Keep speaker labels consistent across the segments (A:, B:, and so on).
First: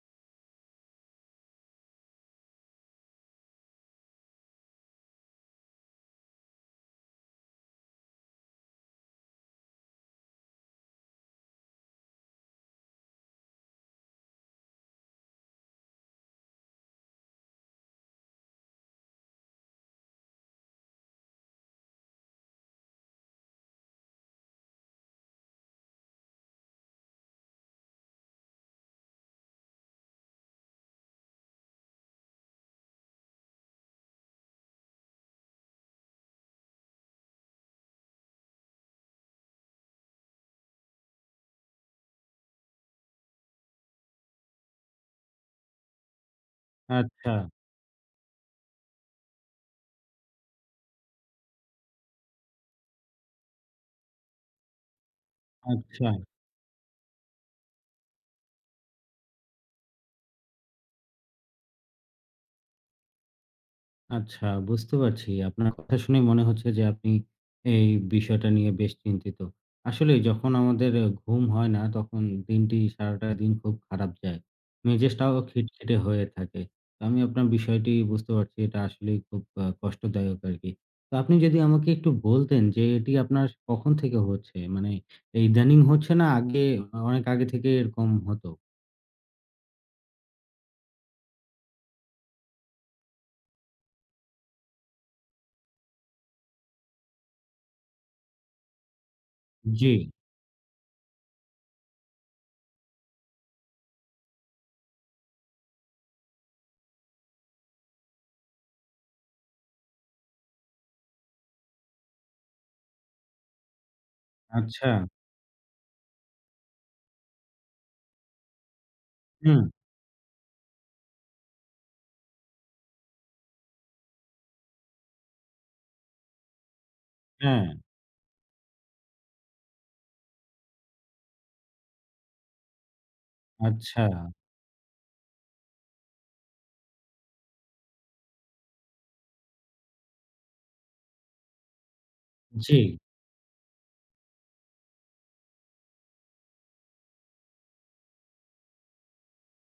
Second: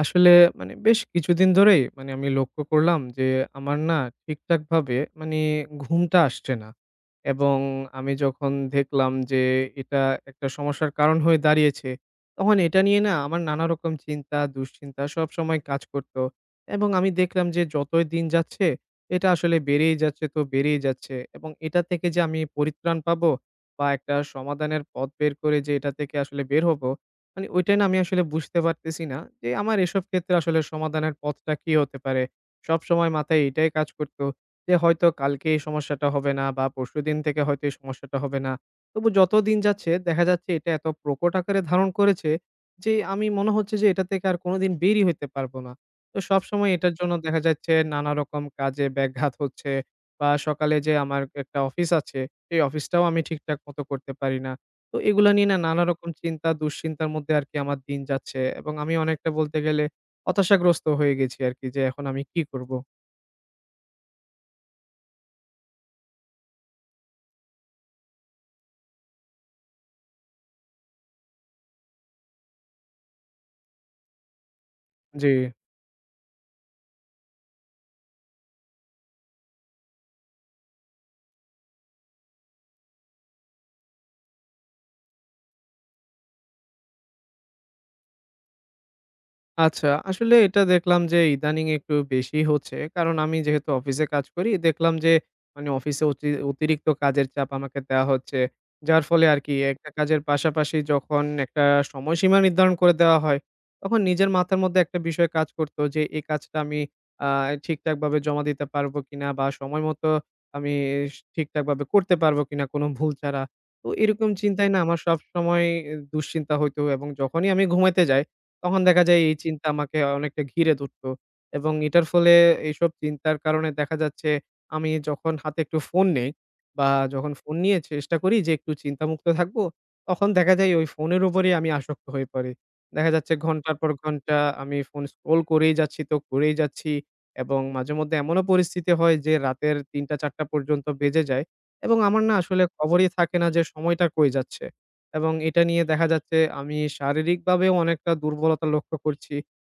A: আসলে মানে বেশ কিছুদিন ধরেই মানে আমি লক্ষ্য করলাম যে আমার না ঠিকঠাকভাবে মানে ঘুমটা আসছে না। এবং আমি যখন দেখলাম যে এটা একটা সমস্যার কারণ হয়ে দাঁড়িয়েছে, তখন এটা নিয়ে না আমার নানা রকম চিন্তা, দুশ্চিন্তা সবসময় কাজ করতো। এবং আমি দেখলাম যে যতই দিন যাচ্ছে এটা আসলে বেড়েই যাচ্ছে তো বেড়েই যাচ্ছে। এবং এটা থেকে যে আমি পরিত্রাণ পাবো বা একটা সমাধানের পথ বের করে যে এটা থেকে আসলে বের হব, মানে ওইটাই না আমি আসলে বুঝতে পারতেছি না যে আমার এসব ক্ষেত্রে আসলে সমাধানের পথটা কি হতে পারে। সবসময় মাথায় এটাই কাজ করত যে হয়তো কালকে এই সমস্যাটা হবে না বা পরশুদিন থেকে হয়তো এই সমস্যাটা হবে না। তবু যত দিন যাচ্ছে দেখা যাচ্ছে এটা এত প্রকট আকারে ধারণ করেছে যে আমি মনে হচ্ছে যে এটা থেকে আর কোনোদিন বেরই হইতে পারবো না। তো সবসময় এটার জন্য
B: আচ্ছা,
A: দেখা যাচ্ছে নানা রকম কাজে ব্যাঘাত হচ্ছে বা সকালে যে আমার একটা অফিস আছে সেই অফিসটাও আমি ঠিকঠাক মতো করতে পারি না। তো এগুলা নিয়ে না নানা রকম
B: আচ্ছা,
A: চিন্তা, দুশ্চিন্তার মধ্যে আরকি আমার দিন যাচ্ছে এবং আমি অনেকটা বলতে গেলে হতাশাগ্রস্ত হয়ে গেছি আরকি যে এখন আমি কি করব?
B: আচ্ছা, বুঝতে পারছি। আপনার কথা শুনে মনে হচ্ছে যে আপনি এই বিষয়টা নিয়ে বেশ চিন্তিত। আসলেই যখন আমাদের ঘুম হয় না তখন দিনটি সারাটা দিন খুব খারাপ যায়।
A: জি।
B: মেজাজটাও খিটখিটে হয়ে থাকে। তো আমি আপনার বিষয়টি বুঝতে পারছি এটা আসলেই খুব কষ্টদায়ক আরকি। তো আপনি যদি আমাকে একটু বলতেন যে এটি আপনার কখন থেকে হচ্ছে? মানে এই ইদানিং হচ্ছে না আগে অনেক আগে থেকে এরকম হতো?
A: আচ্ছা, আসলে এটা দেখলাম যে ইদানিং একটু বেশিই হচ্ছে। কারণ আমি যেহেতু অফিসে কাজ করি, দেখলাম যে মানে অফিসে অতিরিক্ত কাজের চাপ আমাকে দেয়া হচ্ছে। যার ফলে আরকি একটা
B: জি,
A: কাজের পাশাপাশি যখন একটা সময়সীমা নির্ধারণ করে দেওয়া হয়, তখন নিজের মাথার মধ্যে একটা বিষয় কাজ করত যে এই কাজটা আমি আ ঠিকঠাকভাবে জমা দিতে পারবো কিনা বা সময় মতো আমি ঠিকঠাকভাবে করতে পারবো কিনা কোনো ভুল ছাড়া। তো এরকম চিন্তায় না
B: আচ্ছা,
A: আমার সবসময় এ দুশ্চিন্তা হইতো এবং যখনই আমি ঘুমাইতে যাই তখন দেখা যায় এই
B: হুম,
A: চিন্তা আমাকে অনেকটা ঘিরে ধরতো। এবং এটার ফলে এইসব চিন্তার কারণে দেখা যাচ্ছে আমি যখন হাতে একটু ফোন নেই বা যখন ফোন
B: হ্যাঁ,
A: নিয়ে চেষ্টা করি যে একটু চিন্তামুক্ত থাকবো, তখন দেখা যায় ওই ফোনের উপরেই আমি আসক্ত হয়ে পড়ি। দেখা যাচ্ছে ঘন্টার পর
B: আচ্ছা।
A: ঘন্টা আমি ফোন স্ক্রল করেই যাচ্ছি তো করেই যাচ্ছি। এবং মাঝেমধ্যে এমনও পরিস্থিতি হয় যে রাতের ৩ঃ০০ ৪ঃ০০ পর্যন্ত বেজে যায় এবং আমার না আসলে
B: জি,
A: খবরই থাকে না যে সময়টা কই যাচ্ছে। এবং এটা নিয়ে দেখা যাচ্ছে আমি শারীরিকভাবেও অনেকটা দুর্বলতা লক্ষ্য করছি।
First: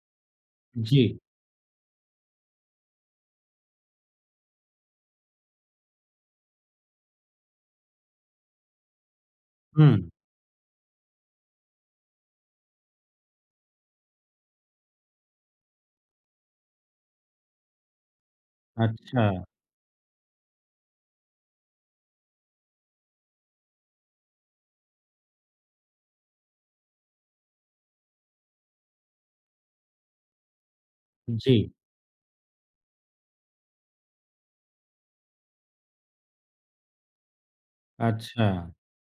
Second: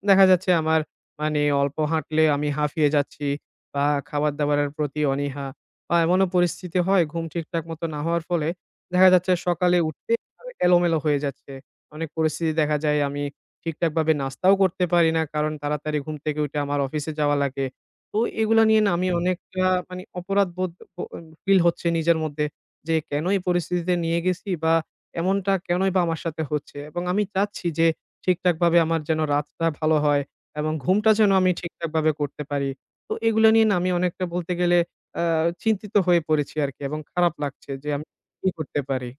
A: দেখা যাচ্ছে আমার
B: জি।
A: মানে অল্প হাঁটলে আমি হাঁফিয়ে যাচ্ছি বা খাবার-দাবারের প্রতি অনীহা বা এমনও পরিস্থিতি হয় ঘুম ঠিকঠাক মতো না হওয়ার ফলে দেখা যাচ্ছে সকালে
B: হুম,
A: উঠতেই আমি এলোমেলো হয়ে যাচ্ছে। অনেক পরিস্থিতি দেখা যায় আমি ঠিকঠাকভাবে নাস্তাও করতে পারি না। কারণ তাড়াতাড়ি ঘুম থেকে উঠে আমার অফিসে যাওয়া লাগে। তো এগুলা নিয়ে না আমি
B: আচ্ছা।
A: অনেকটা মানে অপরাধবোধ ব ফিল হচ্ছে নিজের মধ্যে যে কেন এই পরিস্থিতিতে নিয়ে গেছি বা এমনটা কেনই বা আমার সাথে হচ্ছে? এবং আমি চাচ্ছি যে ঠিকঠাকভাবে আমার যেন রাতটা ভালো হয় এবং ঘুমটা যেন আমি
B: জি,
A: ঠিকঠাকভাবে করতে পারি। তো এগুলো নিয়ে না আমি অনেকটা বলতে গেলে আ চিন্তিত হয়ে পড়েছি আরকি এবং খারাপ লাগছে যে আমি
B: আচ্ছা।
A: কি করতে পারি?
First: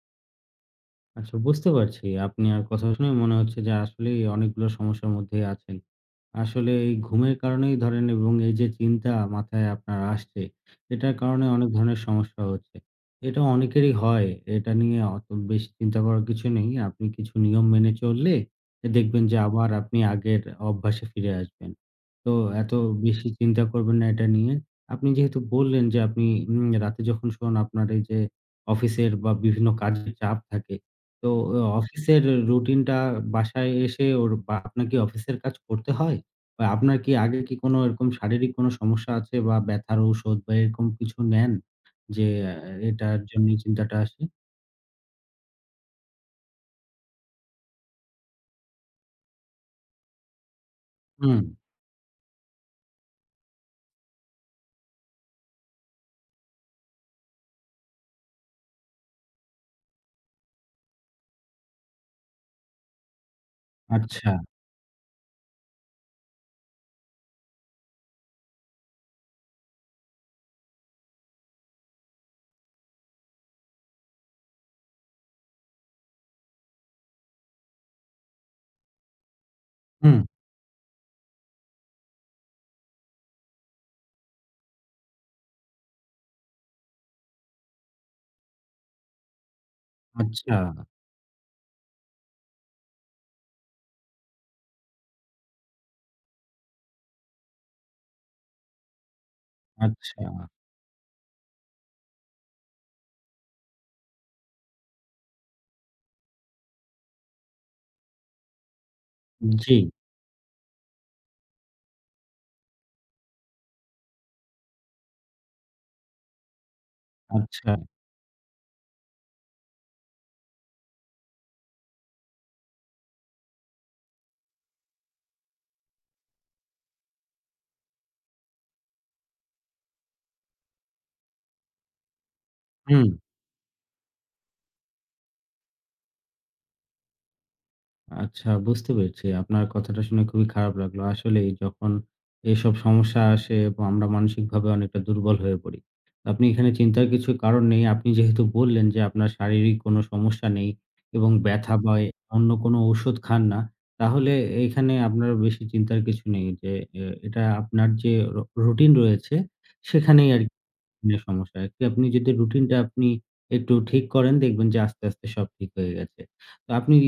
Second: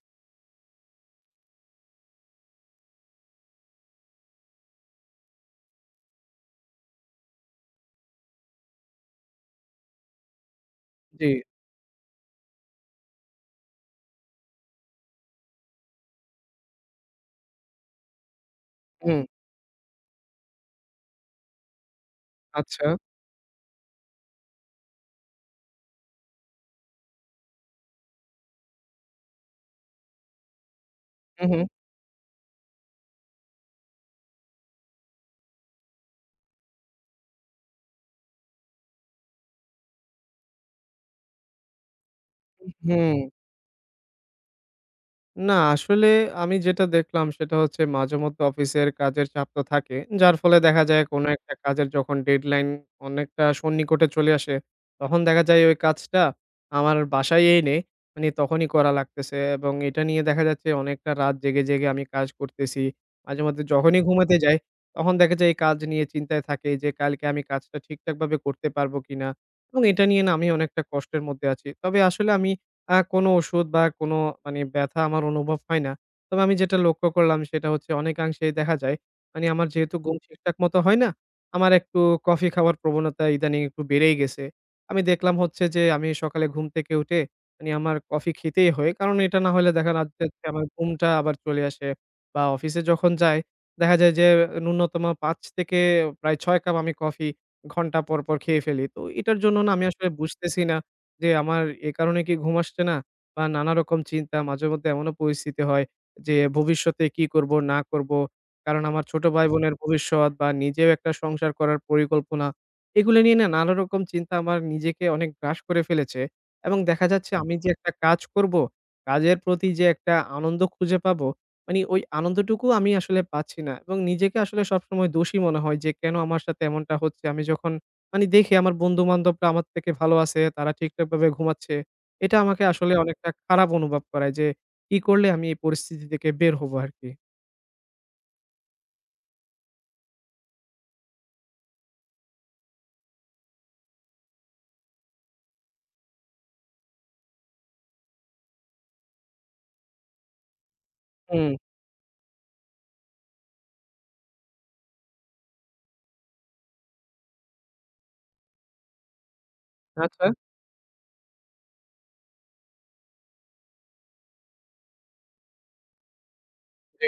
B: আচ্ছা, বুঝতে পারছি। আপনার কথা শুনে মনে হচ্ছে যে আসলেই অনেকগুলো সমস্যার মধ্যেই আছেন। আসলে এই ঘুমের কারণেই ধরেন এবং এই যে চিন্তা মাথায় আপনার আসছে, এটার
A: জি।
B: কারণে অনেক ধরনের সমস্যা হচ্ছে। এটা অনেকেরই হয়। এটা নিয়ে অত বেশি চিন্তা করার কিছু নেই। আপনি কিছু নিয়ম মেনে চললে
A: হুম।
B: দেখবেন যে আবার আপনি আগের অভ্যাসে ফিরে আসবেন। তো এত
A: আচ্ছা।
B: বেশি চিন্তা করবেন না এটা নিয়ে। আপনি যেহেতু বললেন যে আপনি রাতে যখন শোন আপনার এই যে অফিসের বা বিভিন্ন কাজের চাপ থাকে, তো
A: হু, হু।
B: অফিসের রুটিনটা বাসায় এসে ওর বা আপনার কি অফিসের কাজ করতে হয়? বা আপনার কি আগে কি কোনো এরকম শারীরিক কোনো সমস্যা আছে বা ব্যথার ঔষধ বা এরকম কিছু নেন? যে আ
A: হুম।
B: এটার জন্যই চিন্তাটা আসে?
A: না, আসলে আমি যেটা দেখলাম সেটা হচ্ছে মাঝেমধ্যে অফিসের কাজের চাপ তো থাকে। যার ফলে দেখা যায় কোনো
B: হুম,
A: একটা কাজের যখন ডেডলাইন অনেকটা সন্নিকটে চলে আসে, তখন দেখা যায় ওই কাজটা আমার বাসায় এনে মানে তখনই করা লাগতেছে এবং এটা নিয়ে দেখা যাচ্ছে অনেকটা রাত জেগে, জেগে আমি কাজ করতেছি। মাঝেমধ্যে যখনই
B: আচ্ছা,
A: ঘুমাতে যাই, তখন দেখা যায় এই কাজ নিয়ে চিন্তায় থাকি যে কালকে আমি কাজটা ঠিকঠাকভাবে করতে পারবো কিনা এবং এটা নিয়ে না আমি অনেকটা কষ্টের মধ্যে আছি। তবে আসলে আমি কোনো ওষুধ বা কোনো মানে ব্যথা আমার অনুভব হয় না। তবে আমি যেটা লক্ষ্য করলাম সেটা হচ্ছে অনেকাংশেই দেখা যায় মানে আমার যেহেতু ঘুম
B: হুম,
A: ঠিকঠাক মতো হয় না, আমার একটু কফি খাওয়ার প্রবণতা ইদানিং একটু বেড়েই গেছে। আমি দেখলাম হচ্ছে যে আমি সকালে ঘুম থেকে উঠে মানে আমার কফি খেতেই হয়। কারণ এটা না হলে দেখা রাত যাচ্ছে যে
B: আচ্ছা,
A: আমার ঘুমটা আবার চলে আসে বা অফিসে যখন যাই দেখা যায় যে ন্যূনতম ৫ থেকে প্রায় ৬ কাপ আমি কফি ঘন্টা পরপর খেয়ে ফেলি। তো এটার জন্য না আমি আসলে
B: আচ্ছা,
A: বুঝতেছি না যে আমার এ কারণে কি ঘুম আসছে না? বা নানা রকম চিন্তা মাঝেমধ্যে এমনও পরিস্থিতি হয় যে ভবিষ্যতে কি করব না করব। কারণ আমার ছোট জি। ভাই-বোনের
B: জি,
A: ভবিষ্যৎ বা নিজেও একটা সংসার করার পরিকল্পনা। এগুলো নিয়ে না নানা রকম চিন্তা আমার নিজেকে অনেক গ্রাস করে ফেলেছে এবং দেখা যাচ্ছে আমি যে
B: আচ্ছা,
A: একটা কাজ করব, কাজের প্রতি যে একটা আনন্দ খুঁজে পাবো, মানে ওই আনন্দটুকু আমি আসলে পাচ্ছি না এবং নিজেকে আসলে সবসময় দোষী মনে হয় যে কেন আমার সাথে এমনটা হচ্ছে? আমি যখন মানে দেখি আমার বন্ধু-বান্ধবরা আমার থেকে ভালো আছে, তারা ঠিকঠাকভাবে ঘুমাচ্ছে। এটা আমাকে আসলে
B: হুম।
A: অনেকটা খারাপ অনুভব করায় যে, কি করলে আমি এই পরিস্থিতি থেকে বের হবো আরকি।
B: আচ্ছা, বুঝতে পেরেছি। আপনার কথাটা শুনে খুবই খারাপ লাগলো। আসলেই যখন এসব সমস্যা আসে এবং আমরা মানসিকভাবে অনেকটা দুর্বল হয়ে পড়ি। আপনি এখানে চিন্তার কিছু কারণ নেই। আপনি যেহেতু বললেন যে আপনার শারীরিক কোনো সমস্যা নেই এবং
A: হুম,
B: ব্যথা বা অন্য কোনো ঔষুধ খান না। তাহলে এখানে আপনার বেশি চিন্তার কিছু নেই যে এটা আপনার যে রুটিন রয়েছে,
A: আচ্ছা,
B: সেখানেই আরকি আপনার সমস্যা। একটু আপনি যদি রুটিনটা আপনি একটু ঠিক করেন দেখবেন যে আস্তে, আস্তে সব ঠিক হয়ে গেছে। তো আপনি,
A: জি।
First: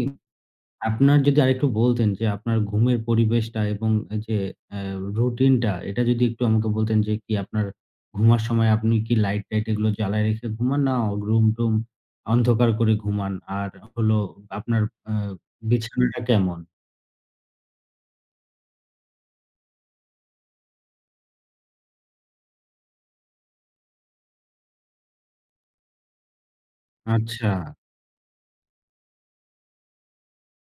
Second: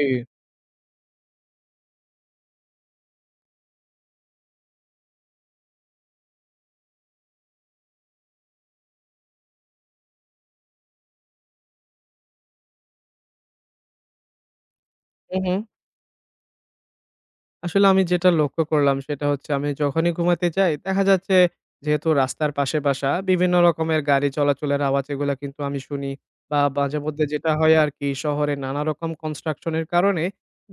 B: আপনার যদি আরেকটু বলতেন যে আপনার ঘুমের পরিবেশটা এবং এই যে অ্যা রুটিনটা এটা যদি একটু আমাকে বলতেন যে কি আপনার ঘুমার সময় আপনি কি লাইট-টাইট এগুলো জ্বালায় রেখে ঘুমান, না রুম-টুম অন্ধকার করে ঘুমান? আর হলো আপনার আ
A: হু, হু।
B: বিছানাটা কেমন?
A: আসলে আমি যেটা লক্ষ্য করলাম সেটা হচ্ছে আমি যখনই ঘুমাতে যাই দেখা যাচ্ছে যেহেতু রাস্তার পাশে বাসা বিভিন্ন রকমের গাড়ি চলাচলের আওয়াজ এগুলো কিন্তু আমি শুনি বা মাঝে মধ্যে যেটা
B: আচ্ছা,
A: হয় আর কি শহরে নানা রকম কনস্ট্রাকশনের কারণে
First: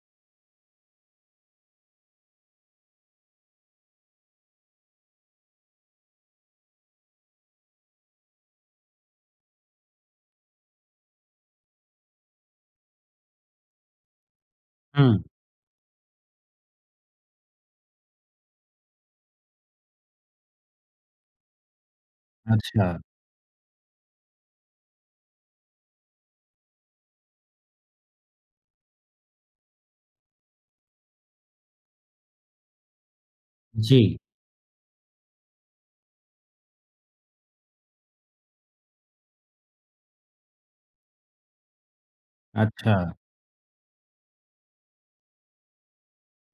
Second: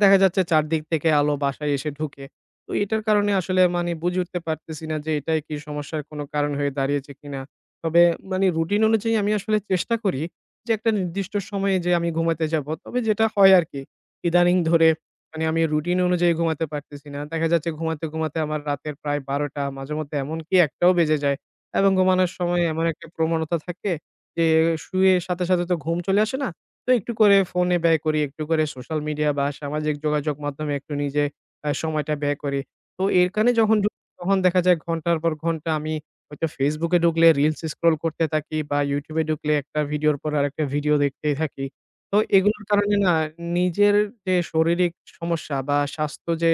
A: দেখা যাচ্ছে চারদিক থেকে আলো বাসায় এসে ঢুকে। তো এটার কারণে আসলে মানে বুঝে উঠতে পারতেছি না যে এটাই কি সমস্যার কোনো কারণ হয়ে দাঁড়িয়েছে কিনা। তবে মানে রুটিন অনুযায়ী আমি আসলে চেষ্টা করি যে একটা নির্দিষ্ট সময়ে যে আমি ঘুমাতে যাব, তবে যেটা হয় আর কি ইদানিং ধরে
B: হুম,
A: মানে আমি রুটিন অনুযায়ী ঘুমাতে পারতেছি না। দেখা যাচ্ছে ঘুমাতে, ঘুমাতে আমার রাতের প্রায় ১২টা মাঝেমধ্যে এমনকি ১টাও বেজে যায়। এবং ঘুমানোর সময় এমন
B: আচ্ছা,
A: একটা প্রবণতা থাকে যে শুয়ে সাথে, সাথে তো ঘুম চলে আসে না। তো একটু করে ফোনে ব্যয় করি, একটু করে সোশ্যাল মিডিয়া বা সামাজিক যোগাযোগ মাধ্যমে একটু নিজে সময়টা ব্যয় করি। তো এর কানে যখন
B: জি,
A: ঢুকি তখন দেখা যায় ঘন্টার পর ঘন্টা আমি হয়তো Facebook এ ঢুকলে রিলস স্ক্রল করতে থাকি বা YouTube এ ঢুকলে একটা ভিডিওর পর আরেকটা ভিডিও দেখতেই থাকি। তো এগুলোর
B: আচ্ছা,
A: কারণে না নিজের যে শারীরিক সমস্যা বা স্বাস্থ্য যে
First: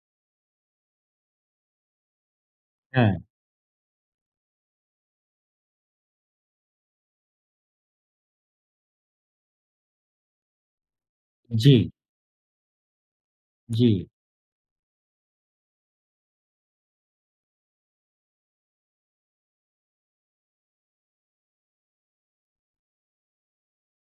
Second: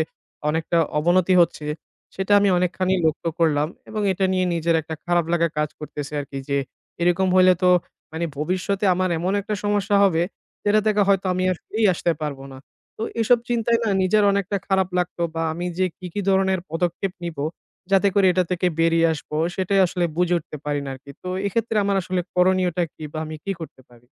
A: অনেকটা অবনতি হচ্ছে, সেটা আমি অনেকখানি
B: হ্যাঁ,
A: লক্ষ্য করলাম এবং এটা নিয়ে নিজের একটা খারাপ লাগা কাজ করতেছে আরকি যে, এরকম হইলে তো মানে ভবিষ্যতে আমার এমন একটা সমস্যা হবে, যেটা থেকে হয়তো আমি আর
B: জি,
A: ফিরেই আসতে পারব না। তো এসব চিন্তায়
B: জি।
A: না নিজের অনেকটা খারাপ লাগতো বা আমি যে কি, কি ধরনের পদক্ষেপ নিবো, যাতে করে এটা থেকে বেরিয়ে আসবো, সেটাই আসলে বুঝে উঠতে পারি না আরকি। তো এক্ষেত্রে আমার আসলে করণীয়টা কি বা আমি কি করতে পারি?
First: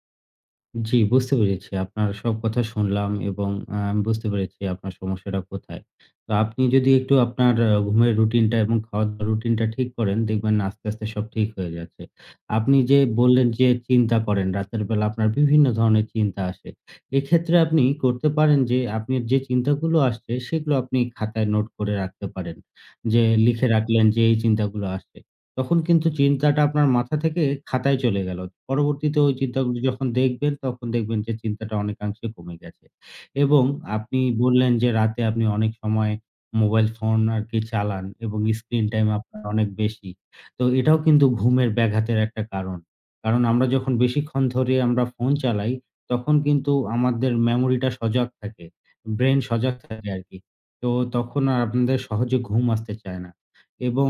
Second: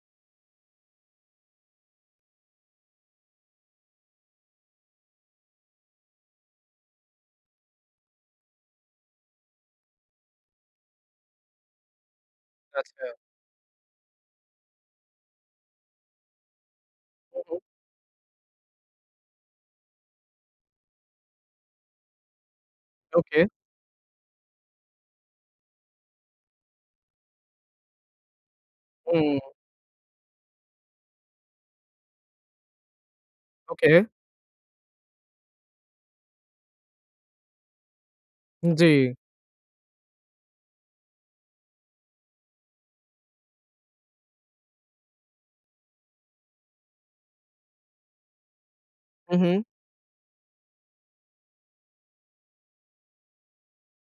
B: জি, বুঝতে পেরেছি। আপনার সব কথা শুনলাম এবং আমি বুঝতে পেরেছি আপনার সমস্যাটা কোথায়। তো আপনি যদি একটু আপনার ঘুমের রুটিনটা এবং খাওয়া-দাওয়ার রুটিনটা ঠিক করেন, দেখবেন আস্তে, আস্তে সব ঠিক হয়ে যাচ্ছে। আপনি যে
A: আচ্ছা।
B: বললেন যে চিন্তা করেন, রাতের বেলা আপনার বিভিন্ন ধরনের চিন্তা আসে। এক্ষেত্রে আপনি করতে পারেন যে আপনার যে চিন্তাগুলো আসছে, সেগুলো আপনি খাতায় নোট করে রাখতে পারেন। যে
A: ওকে।
B: লিখে রাখলেন যে এই চিন্তাগুলো আসছে। তখন কিন্তু চিন্তাটা আপনার মাথা থেকে খাতায় চলে গেল। পরবর্তীতে ওই
A: হুম,
B: চিন্তাগুলো যখন দেখবেন, তখন দেখবেন যে চিন্তাটা অনেকাংশে কমে গেছে। এবং
A: ওকে।
B: আপনি বললেন যে রাতে আপনি অনেক সময় মোবাইল ফোন আরকি চালান এবং স্ক্রিন
A: জি।
B: টাইম আপনার অনেক বেশি। তো এটাও কিন্তু ঘুমের ব্যাঘাতের একটা কারণ। কারণ আমরা যখন বেশিক্ষণ ধরে আমরা ফোন চালাই, তখন কিন্তু আমাদের মেমোরিটা সজাগ থাকে।
A: হু,
B: ব্রেইন
A: হু।
B: সজাগ থাকে আরকি। তো তখন আর আপনাদের সহজে ঘুম আসতে চায় না এবং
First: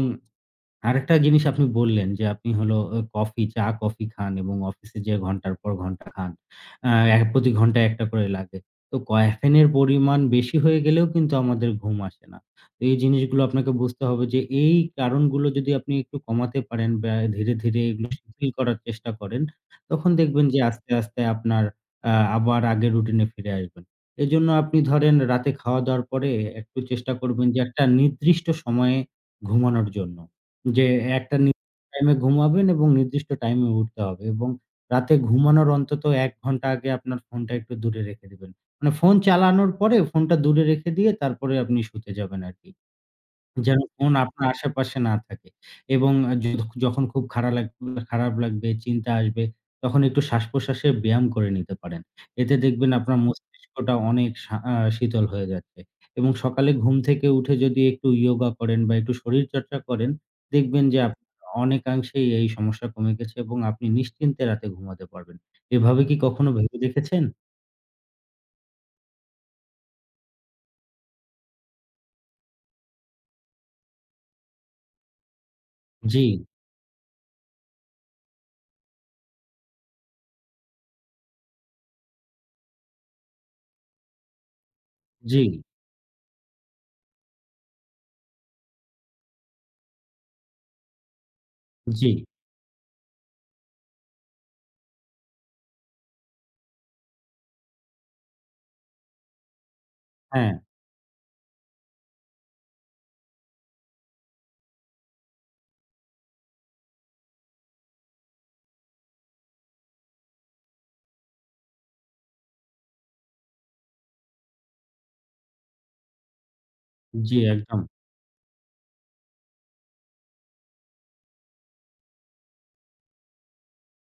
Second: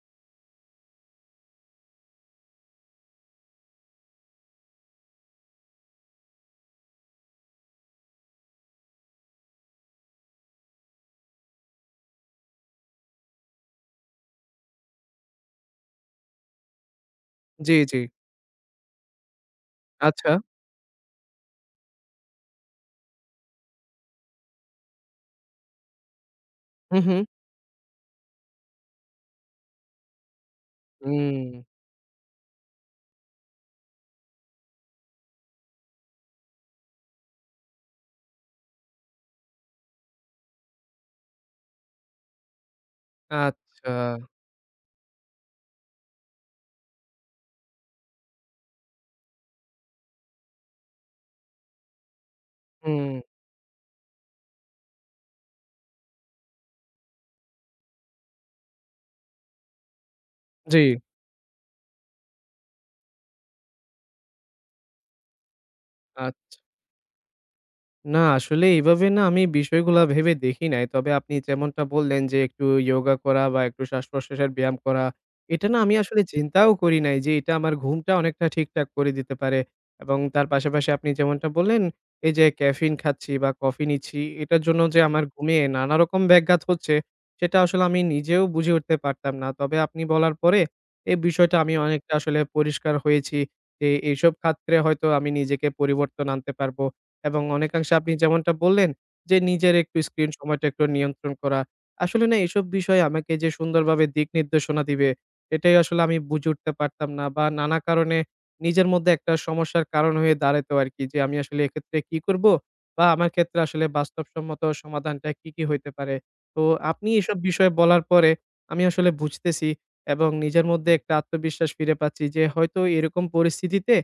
B: আরেকটা জিনিস আপনি বললেন যে, আপনি হলো কফি, চা-কফি খান এবং অফিসে যেয়ে ঘন্টার পর ঘন্টা খান। আ এ প্রতি ঘন্টায় ১ টা করে লাগে। তো ক্যাফেইনের পরিমাণ বেশি হয়ে গেলেও কিন্তু আমাদের ঘুম আসে না। তো এই জিনিসগুলো আপনাকে বুঝতে হবে যে, এই কারণগুলো যদি আপনি একটু কমাতে পারেন বা ধীরে,
A: জি,
B: ধীরে
A: জি।
B: এগুলো শিথিল করার চেষ্টা করেন, তখন
A: আচ্ছা।
B: দেখবেন যে আস্তে, আস্তে আপনার আ আবার আগের রুটিন এ ফিরে আসবেন। এজন্য আপনি ধরেন রাতে খাওয়া-দাওয়ার পরে একটু
A: হু,
B: চেষ্টা
A: হু।
B: করবেন যে, একটা নির্দিষ্ট সময়ে ঘুমানোর জন্য। যে
A: হুম।
B: একটা নির্দিষ্ট টাইমে ঘুমাবেন এবং নির্দিষ্ট টাইমে উঠতে হবে এবং রাতে ঘুমানোর অন্তত ১ ঘন্টা আগে আপনার ফোনটা একটু দূরে রেখে দিবেন। মানে ফোন চালানোর পরে ফোনটা দূরে রেখে দিয়ে তারপরে আপনি শুতে যাবেন আরকি। যেন
A: আচ্ছা।
B: ফোন আপনার আশেপাশে না থাকে এবং যদ যখন খুব খারাপ লাগবে, চিন্তা আসবে, তখন একটু শ্বাস-প্রশ্বাসের ব্যায়াম করে নিতে পারেন। এতে দেখবেন
A: হুম।
B: আপনার মস্তিষ্কটা অনেক সা আ শীতল হয়ে যাচ্ছে এবং সকালে ঘুম থেকে উঠে যদি একটু ইয়োগা করেন বা একটু শরীরচর্চা করেন,
A: জি।
B: দেখবেন যে আপনার অনেকাংশেই এই সমস্যা কমে গেছে এবং আপনি নিশ্চিন্তে রাতে ঘুমাতে পারবেন। এভাবে কি কখনো
A: আচ্ছা।
B: ভেবে দেখেছেন?
A: না আসলে এইভাবে না আমি বিষয়গুলা ভেবে দেখি নাই। তবে আপনি যেমনটা বললেন যে একটু ইয়োগা করা বা একটু শ্বাস-প্রশ্বাসের ব্যায়াম করা, এটা না আমি
B: জি,
A: আসলে চিন্তাও করি নাই যে এটা আমার ঘুমটা অনেকটা ঠিকঠাক করে দিতে পারে। এবং তার পাশাপাশি আপনি যেমনটা বললেন এই যে ক্যাফেইন খাচ্ছি বা কফি নিচ্ছি এটার জন্য যে আমার
B: জি,
A: ঘুমে নানা রকম ব্যাঘাত হচ্ছে, সেটা আসলে আমি নিজেও বুঝে উঠতে পারতাম না। তবে আপনি বলার পরে এই বিষয়টা আমি
B: জি।
A: অনেকটা আসলে পরিষ্কার হয়েছি যে এইসব ক্ষেত্রে হয়তো আমি নিজেকে পরিবর্তন আনতে পারব। এবং অনেকাংশে আপনি যেমনটা বললেন যে, নিজের একটু স্ক্রিন
B: হ্যাঁ,
A: সময়টা একটু নিয়ন্ত্রণ করা। আসলে না এসব বিষয়ে আমাকে যে সুন্দরভাবে দিক নির্দেশনা দিবে, এটাই আসলে আমি বুঝে উঠতে পারতাম না বা নানা কারণে নিজের মধ্যে একটা সমস্যার কারণ হয়ে দাঁড়াতো আরকি যে, আমি আসলে এক্ষেত্রে কি করব? বা আমার ক্ষেত্রে আসলে বাস্তবসম্মত সমাধানটা কি, কি হইতে পারে? তো আপনি এসব
B: জি,
A: বিষয়ে
B: একদম।
A: বলার পরে আমি আসলে বুঝতেছি এবং নিজের মধ্যে একটা আত্মবিশ্বাস ফিরে পাচ্ছি যে, হয়তো এরকম পরিস্থিতিতে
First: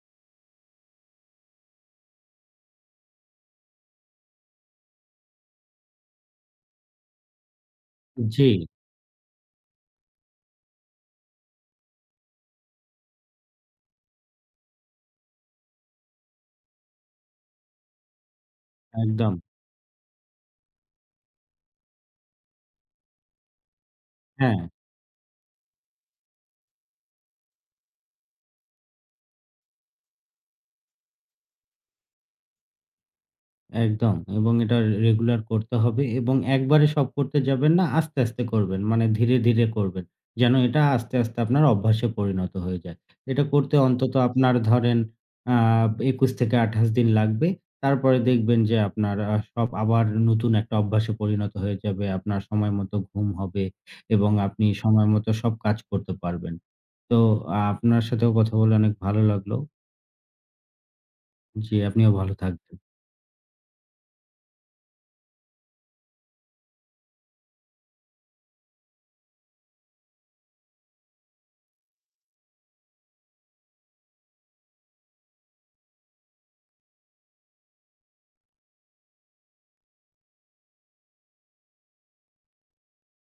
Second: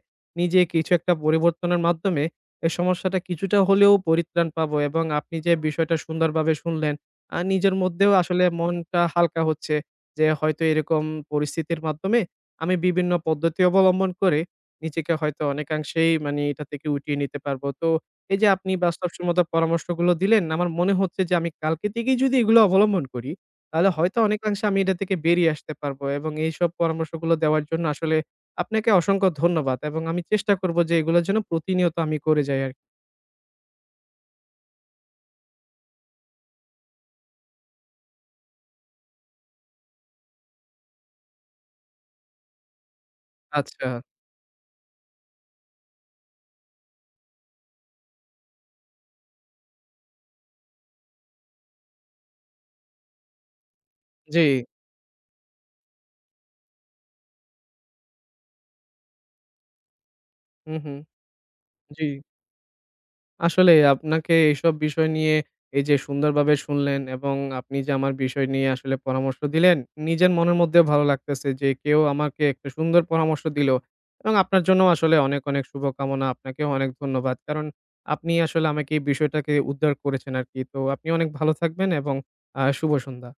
A: নিজে কিছু একটা পরিবর্তনের মাধ্যমে এ সমস্যাটা কিছুটা হলেও পরিত্রাণ পাবো এবং আপনি যে বিষয়টা সুন্দরভাবে শুনলেন, আ নিজের মধ্যেও আসলে
B: জি,
A: মনটা হালকা হচ্ছে যে হয়তো এরকম পরিস্থিতির মাধ্যমে আমি বিভিন্ন পদ্ধতি অবলম্বন করে নিজেকে হয়তো অনেকাংশেই মানে এটা থেকে উঠিয়ে নিতে পারবো। তো এই যে আপনি
B: একদম।
A: বাস্তবসম্মত পরামর্শগুলো দিলেন, আমার মনে হচ্ছে যে আমি কালকে থেকেই যদি এগুলো অবলম্বন করি, তাহলে হয়তো
B: হ্যাঁ।
A: অনেকাংশে আমি এটা থেকে বেরিয়ে আসতে পারবো এবং এইসব পরামর্শগুলো দেওয়ার জন্য আসলে আপনাকে অসংখ্য ধন্যবাদ এবং আমি চেষ্টা করব যে এগুলোর জন্য প্রতিনিয়ত আমি করে যাই আরকি।
B: একদম, এবং এটা রেগুলার করতে হবে এবং একবারে সব করতে যাবেন না, আস্তে, আস্তে করবেন। মানে ধীরে, ধীরে করবেন। যেন এটা আস্তে, আস্তে আপনার অভ্যাসে পরিণত হয়ে যায়। এটা করতে
A: আচ্ছা,
B: অন্তত আপনার ধরেন আ ২১-২৮ দিন লাগবে। তারপরে দেখবেন যে আপনার সব আবার নতুন একটা অভ্যাসে পরিণত হয়ে যাবে। আপনার সময়মতো ঘুম হবে এবং
A: জি,
B: আপনি সময়মতো সব কাজ করতে পারবেন। তো আপনার সাথেও কথা বলে অনেক ভালো লাগলো।
A: হু, হু,
B: জি,
A: জি।
B: আপনিও ভালো থাকবেন।
A: আসলে আপনাকে এইসব বিষয় নিয়ে এই যে সুন্দরভাবে শুনলেন এবং আপনি যে আমার বিষয় নিয়ে আসলে পরামর্শ দিলেন, নিজের মনের মধ্যেও ভালো লাগতেছে যে কেউ আমাকে একটা সুন্দর পরামর্শ দিলো এবং আপনার জন্য আসলে অনেক, অনেক শুভকামনা। আপনাকেও অনেক ধন্যবাদ। কারণ আপনি আসলে আমাকে এই বিষয়টাকে উদ্ধার করেছেন আরকি। তো আপনি অনেক ভালো থাকবেন এবং শুভ সন্ধ্যা।